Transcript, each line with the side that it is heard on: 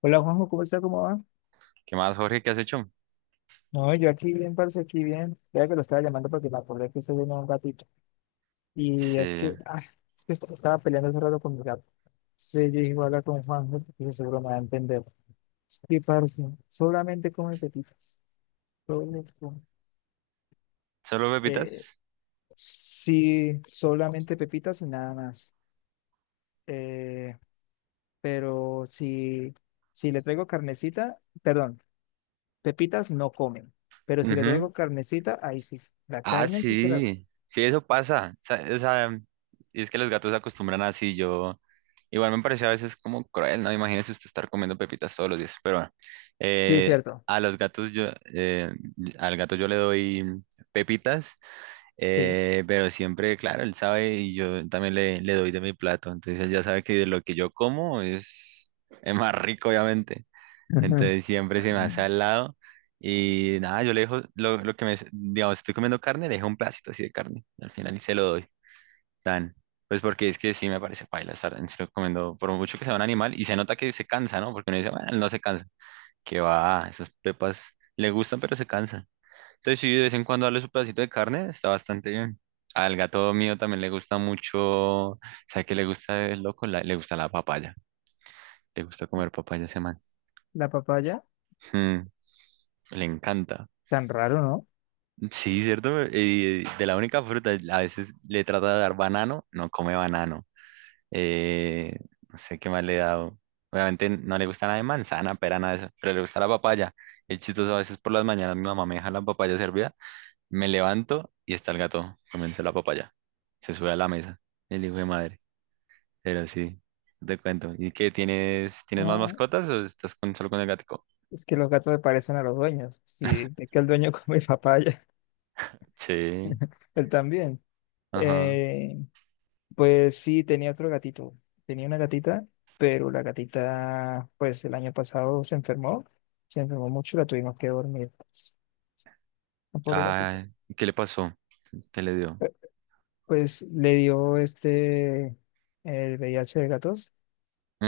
left: Hola Juanjo, ¿cómo está? ¿Cómo va?
right: ¿Qué más, Jorge? ¿Qué has hecho?
left: No, yo aquí bien, parce, aquí bien. Ya que lo estaba llamando porque me acordé que usted tenía un gatito. Y
right: Sí.
left: es que, es que estaba peleando hace rato con mi gato. Sí, yo dije, voy a hablar con Juanjo porque seguro me va a entender. Sí, parce, solamente come pepitas. Solo come-
right: ¿Solo
left: Eh,
right: pepitas?
left: sí, solamente pepitas y nada más. Eh, pero si, si le traigo carnecita, perdón, pepitas no comen. Pero si le
right: Ujú.
left: traigo carnecita, ahí sí. La
right: Ah,
left: carne sí se la come.
right: sí. Sí, eso pasa. O sea, y es que los gatos se acostumbran así. Yo, igual me parecía a veces como cruel, ¿no? Imagínese usted estar comiendo pepitas todos los días. Pero bueno,
left: Sí,
right: eh,
left: cierto.
right: a los gatos yo, eh, al gato yo le doy pepitas,
left: Sí.
right: pero siempre, claro, él sabe y yo también le doy de mi plato. Entonces él ya sabe que de lo que yo como es más rico, obviamente.
left: Ujú.
right: Entonces siempre se me hace al lado. Y nada, yo le dejo lo que me, digamos, estoy comiendo carne, le dejo un pedacito así de carne. Al final y se lo doy. Tan. Pues porque es que sí me parece paila estar en serio comiendo, por mucho que sea un animal, y se nota que se cansa, ¿no? Porque uno dice, bueno, él no se cansa. Que va, esas pepas le gustan, pero se cansan. Entonces, sí, de vez en cuando darle su pedacito de carne, está bastante bien. Al gato mío también le gusta mucho. ¿Sabe qué le gusta el loco? Le gusta la papaya. Le gusta comer papaya a ese man.
left: La papaya,
right: Mm, Le encanta.
left: tan raro, ¿no?
right: Sí, cierto. De la única fruta, a veces le trata de dar banano, no come banano. Eh, no sé qué más le he dado. Obviamente no le gusta nada de manzana, pera, nada de eso, pero le gusta la papaya. Es chistoso, a veces por las mañanas mi mamá me deja la papaya servida, me levanto y está el gato comiéndose la papaya. Se sube a la mesa, el hijo de madre. Pero sí, te cuento. ¿Y qué tienes? ¿Tienes más
left: Ah,
right: mascotas o estás solo con el gatico?
left: es que los gatos le parecen a los dueños. Sí, es que el dueño come papaya,
right: Sí,
left: él también.
right: ajá.
left: Eh, pues sí, tenía otro gatito. Tenía una gatita, pero la gatita, pues el año pasado se enfermó. Se enfermó mucho, la tuvimos que dormir. Pues, la pobre gatita.
right: Ah, ¿qué le pasó? ¿Qué le dio?
left: Pues le dio este, el VIH de gatos,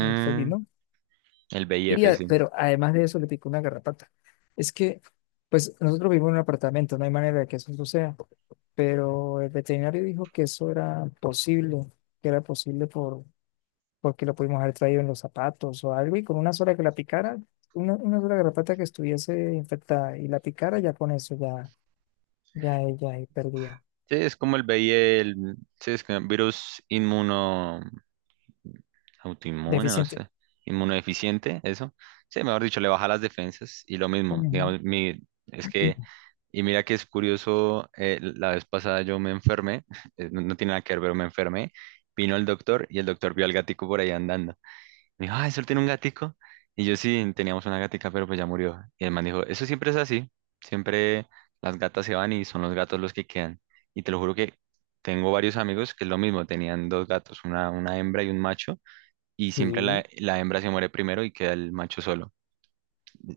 left: el felino.
right: El V I F sí.
left: Pero además de eso le picó una garrapata. Es que, pues nosotros vivimos en un apartamento, no hay manera de que eso suceda, pero el veterinario dijo que eso era posible, que era posible porque lo pudimos haber traído en los zapatos o algo, y con una sola que la picara, una sola garrapata que estuviese infectada y la picara, ya con eso ya, ya ella ahí perdía.
right: Sí, es como el VIH, el, sí, es que virus inmuno, autoinmune, no
left: Deficiente.
right: sé, inmunodeficiente, eso. Sí, mejor dicho, le baja las defensas y lo mismo,
left: Ujú.
right: digamos, es que, y mira que es curioso, la vez pasada yo me enfermé, no, no tiene nada que ver, pero me enfermé, vino el doctor y el doctor vio al gatico por ahí andando. Me dijo, ah, ¿solo tiene un gatico? Y yo sí, teníamos una gatica, pero pues ya murió. Y el man dijo, eso siempre es así, siempre las gatas se van y son los gatos los que quedan. Y te lo juro que tengo varios amigos que es lo mismo, tenían dos gatos, una hembra y un macho, y siempre la,
left: Sí.
right: la hembra se muere primero y queda el macho solo.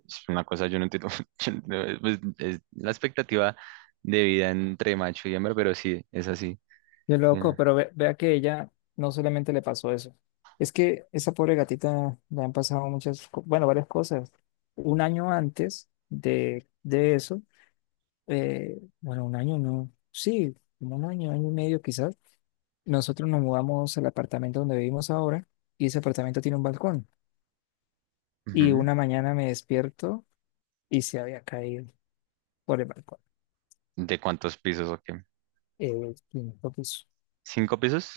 right: Es una cosa, yo no entiendo, yo no- pues, es la expectativa de vida entre macho y hembra, pero sí, es así.
left: Qué
right: Sí.
left: loco, pero vea que ella no solamente le pasó eso. Es que esa pobre gatita le han pasado muchas, bueno, varias cosas. Un año antes de eso, bueno, un año no, sí, como un año, año y medio quizás, nosotros nos mudamos al apartamento donde vivimos ahora y ese apartamento tiene un balcón. Y
right: Ujú.
left: una mañana me despierto y se había caído por el balcón,
right: ¿De cuántos pisos o...?
left: el quinto piso.
right: Cinco pisos.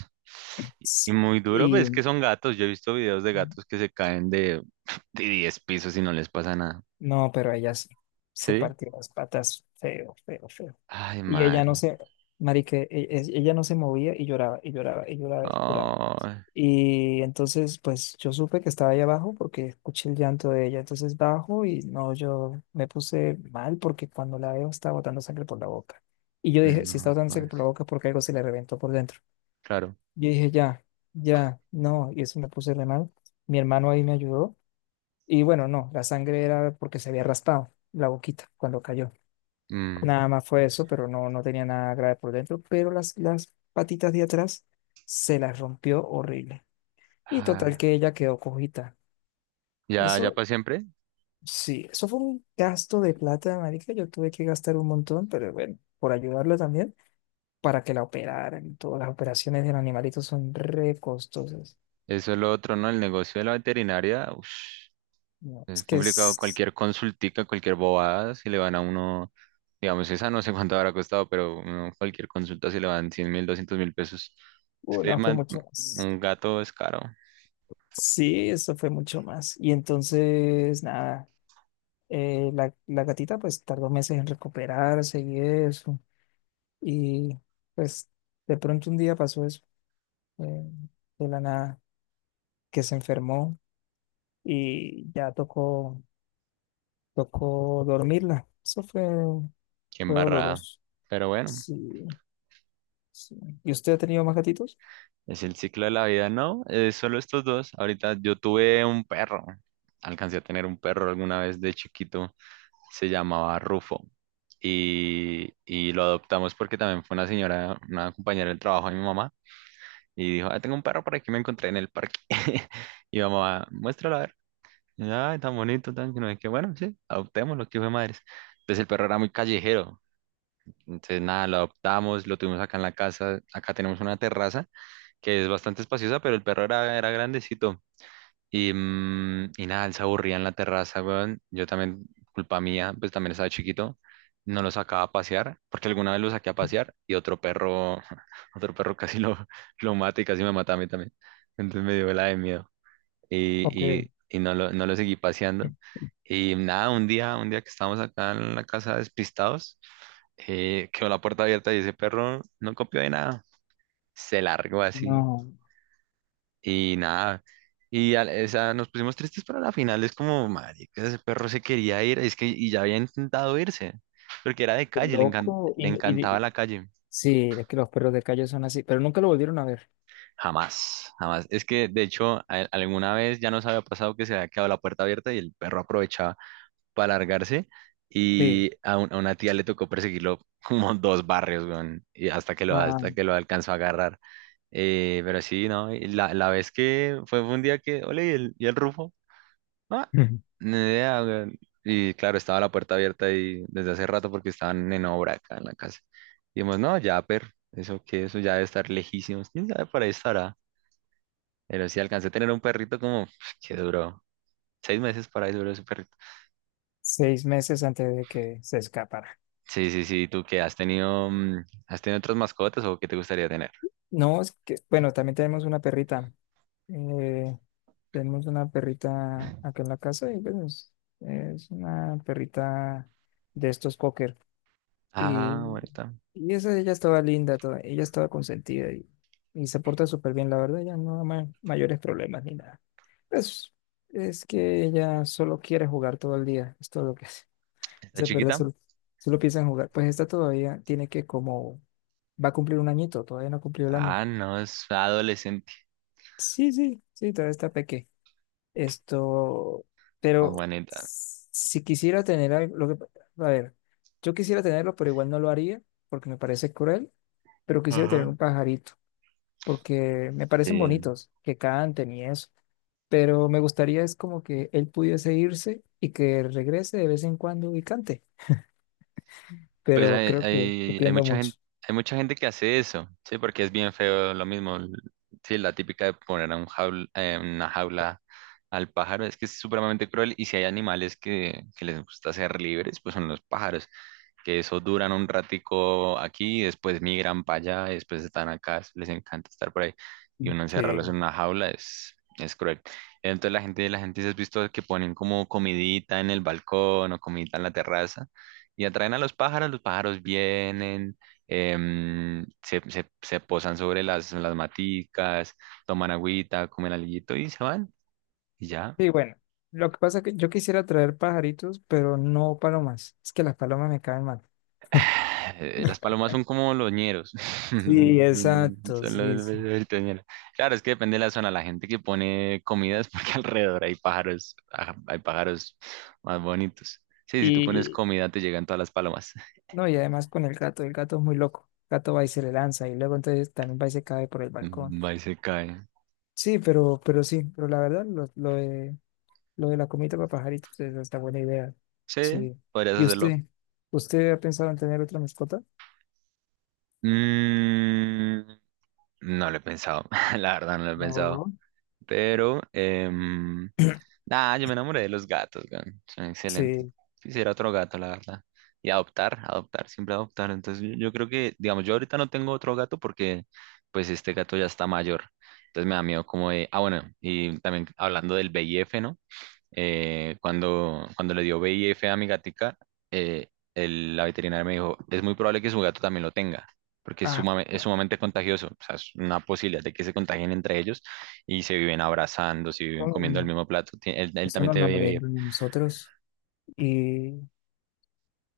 right: Y
left: Sí.
right: muy duro, pues
left: Y
right: es que son gatos. Yo he visto videos de gatos que se caen de, de 10 pisos y no les pasa nada.
left: no, pero ella sí se
right: ¿Sí?
left: partió las patas feo, feo, feo.
right: Ay,
left: Y ella no
right: madre.
left: se, marique, ella no se movía y lloraba, y lloraba, y lloraba, y lloraba.
right: Ay,
left: Y entonces, pues yo supe que estaba ahí abajo porque escuché el llanto de ella. Entonces bajo y no, yo me puse mal porque cuando la veo estaba botando sangre por la boca. Y yo dije, si está
right: no,
left: botando sangre
right: pues,
left: por la boca es porque algo se le reventó por dentro.
right: claro.
left: Yo dije, ya, ya, no. Y eso me puse re mal. Mi hermano ahí me ayudó. Y bueno, no, la sangre era porque se había raspado la boquita cuando cayó.
right: Mm,
left: Nada más fue eso, pero no, no tenía nada grave por dentro, pero las patitas de atrás se las rompió horrible. Y total
right: ah,
left: que ella quedó cojita.
right: ya, ya
left: Eso,
right: para siempre.
left: sí, eso fue un gasto de plata, marica. Yo tuve que gastar un montón, pero bueno, por ayudarla también, para que la operaran. Todas las operaciones del animalito son re costosas.
right: Eso es lo otro, ¿no? El negocio de la veterinaria, ush,
left: No, es
right: es
left: que
right: complicado.
left: es...
right: Cualquier consultica, cualquier bobada, si le van a uno, digamos, esa no sé cuánto habrá costado, pero uno, cualquier consulta, si le van 100 mil, 200 mil pesos. Es que
left: No, fue mucho.
right: un gato es caro.
left: Sí, eso fue mucho más. Y entonces, nada, la gatita pues tardó meses en recuperarse y eso. Y pues de pronto un día pasó eso, eh, de la nada, que se enfermó y ya tocó, tocó dormirla. Eso fue,
right: Qué
left: fue
right: embarrada.
left: doloroso.
right: Pero bueno,
left: Sí, sí. ¿Y usted ha tenido más gatitos?
right: es el ciclo de la vida, ¿no? Es solo estos dos. Ahorita yo tuve un perro. Alcancé a tener un perro alguna vez de chiquito. Se llamaba Rufo. Y lo adoptamos porque también fue una señora, una compañera del trabajo de mi mamá. Y dijo, ah, tengo un perro por aquí, me encontré en el parque. Y mamá, muéstralo a ver. Y, yo, ay, tan bonito, tan que no es que bueno, sí, adoptémoslo, que hijo de madres. Entonces el perro era muy callejero. Entonces nada, lo adoptamos, lo tuvimos acá en la casa. Acá tenemos una terraza que es bastante espaciosa, pero el perro era grandecito. Y nada, él se aburría en la terraza, weón. Yo también, culpa mía, pues también estaba chiquito. No lo sacaba a pasear, porque alguna vez lo saqué a pasear y otro perro, otro perro casi lo, lo mata y casi me mata a mí también. Entonces me dio la de miedo
left: Ok,
right: y, y no lo, seguí paseando. Y nada, un día que estábamos acá en la casa despistados, quedó la puerta abierta y ese perro no copió de nada. Se largó así
left: no,
right: y nada, y o sea, nos pusimos tristes pero a la final, es como, marica, ese perro se quería ir, es que, y ya había intentado irse, porque era de
left: qué
right: calle,
left: loco.
right: le encantaba la calle.
left: Sí, es que los perros de calle son así, pero nunca lo volvieron a ver.
right: Jamás, jamás. Es que, de hecho, alguna vez ya nos había pasado que se había quedado la puerta abierta y el perro aprovechaba para largarse,
left: Sí.
right: a una tía le tocó perseguirlo como dos barrios, weón, y hasta que lo,
left: Ah.
right: hasta que lo alcanzó a agarrar. Pero sí, ¿no? Y la, la vez que fue un día que, ole, y el Rufo. Ah, ni idea, weón. Y claro, estaba la puerta abierta y desde hace rato porque estaban en obra acá en la casa. Y dijimos, no, ya, pero eso que eso ya debe estar lejísimos. ¿Quién sabe por ahí estará? Pero sí alcancé a tener un perrito como que duró seis meses. Para ahí duró ese perrito.
left: Seis meses antes de que se escapara.
right: Sí, sí, sí. ¿Tú qué has tenido? ¿Has tenido otras mascotas o qué te gustaría tener?
left: No, es que, bueno, también tenemos una perrita. Eh, tenemos una perrita acá en la casa y pues es una perrita de estos cocker. Y,
right: Ah, bonita.
left: y esa ella estaba linda, toda, ella estaba consentida y se porta súper bien, la verdad, ya no da mayores problemas ni nada. Pues es que ella solo quiere jugar todo el día, es todo lo que hace.
right: ¿Está
left: Esa perra
right: chiquita?
left: solo, solo piensa en jugar. Pues esta todavía tiene que como... Va a cumplir un añito, todavía no ha cumplido el año.
right: Ah, no, es adolescente.
left: Sí, sí, sí, todavía está peque. Esto,
right: Ah,
left: pero
right: bonita.
left: si quisiera tener algo, lo que, a ver, yo quisiera tenerlo, pero igual no lo haría porque me parece cruel, pero quisiera tener un pajarito porque me parecen
right: Sí.
left: bonitos, que canten y eso, pero me gustaría es como que él pudiese irse y que regrese de vez en cuando y cante,
right: Pues
left: pero
right: hay,
left: creo que estoy
right: hay, hay
left: pidiendo
right: mucha
left: mucho.
right: gente, hay mucha gente que hace eso, sí, porque es bien feo lo mismo. Sí, la típica de poner a un una jaula al pájaro es que es supremamente cruel. Y si hay animales que les gusta ser libres, pues son los pájaros que eso duran un ratico aquí, después migran para allá, después están acá, les encanta estar por ahí, y uno encerrarlos
left: Sí.
right: en una jaula es cruel. Entonces la gente se has visto que ponen como comidita en el balcón o comidita en la terraza y atraen a los pájaros vienen, se posan sobre las maticas, toman agüita, comen alguito y se van. Y ya.
left: Sí, bueno, lo que pasa es que yo quisiera traer pajaritos, pero no palomas. Es que las palomas me caen mal.
right: Las palomas son como los ñeros.
left: Sí, exacto,
right: Son
left: sí,
right: los
left: sí.
right: verdaderitos ñeros. Claro, es que depende de la zona. La gente que pone comidas porque alrededor hay pájaros, hay pájaros más bonitos. Sí, si tú pones
left: Y
right: comida te llegan todas las palomas.
left: no, y además con el gato es muy loco. El gato va y se le lanza y luego entonces también va y se cae por el balcón.
right: Va y se cae.
left: Sí, pero sí, pero la verdad, lo de la comida para pajaritos es hasta buena idea.
right: Sí,
left: Sí.
right: podrías
left: ¿Y
right: hacerlo.
left: usted? ¿Usted ha pensado en tener otra mascota?
right: Mm, no lo he pensado. La verdad, no lo he pensado.
left: No.
right: Pero, em, Nah, yo me enamoré de los gatos, weón. Son excelentes.
left: Sí.
right: Quisiera otro gato, la verdad. Y adoptar, adoptar, siempre adoptar. Entonces yo creo que, digamos, yo ahorita no tengo otro gato porque pues este gato ya está mayor. Entonces me da miedo como de, ah, bueno, y también hablando del V I. F. ¿no? Cuando, cuando le dio VIF a mi gatica, eh, la veterinaria me dijo, es muy probable que su gato también lo tenga, porque es,
left: Ah,
right: sumame- es
left: bueno,
right: sumamente contagioso, o sea, es una posibilidad de que se contagien entre ellos y se viven abrazando, se
left: no,
right: viven
left: no,
right: comiendo el
left: no.
right: mismo plato. Él
left: Eso
right: también
left: no,
right: tiene
left: no lo
right: VIF.
left: leemos nosotros. Y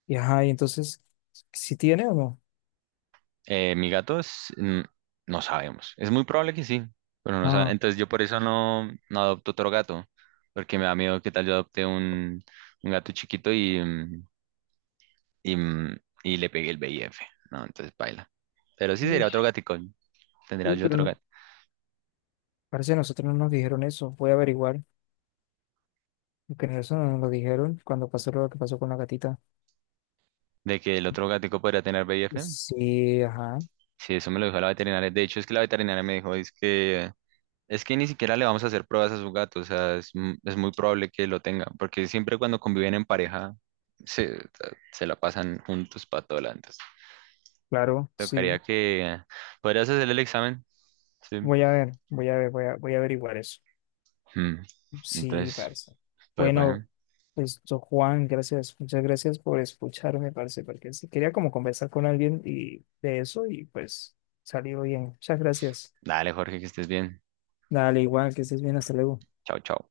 left: y ajá, y entonces, ¿si tiene o no?
right: Mi gato es, no sabemos, es muy probable que sí, pero no sa-
left: Ah,
right: entonces yo por eso no adopto otro gato, porque me da miedo que tal yo adopte un gato chiquito y, mm, y le pegué el VIF, ¿no? Entonces baila. Pero sí sería
left: uy,
right: otro gatico, tendría
left: uy,
right: yo
left: pero
right: otro
left: no,
right: gato.
left: parece que nosotros no nos dijeron eso. Voy a averiguar, porque eso no nos lo dijeron cuando pasó lo que pasó con la gatita.
right: De que el otro gatico podría tener VIF,
left: Sí, ajá,
right: sí, eso me lo dijo la veterinaria. De hecho, es que la veterinaria me dijo, es que ni siquiera le vamos a hacer pruebas a su gato, o sea, es muy probable que lo tenga, porque siempre cuando conviven en pareja, se, se la pasan juntos para todo lado. Entonces,
left: claro,
right: tocaría
left: sí.
right: que, podrías hacer el examen, sí.
left: Voy a ver, voy a ver, voy a, voy a averiguar eso.
right: Mm,
left: Sí,
right: Entonces,
left: parce.
right: pues bueno,
left: Bueno, esto, Juan, gracias, muchas gracias por escucharme, parce, porque sí quería como conversar con alguien y de eso y pues salió bien. Muchas gracias.
right: dale Jorge, que estés bien.
left: Dale, igual, que estés bien, hasta luego.
right: Chao, chao.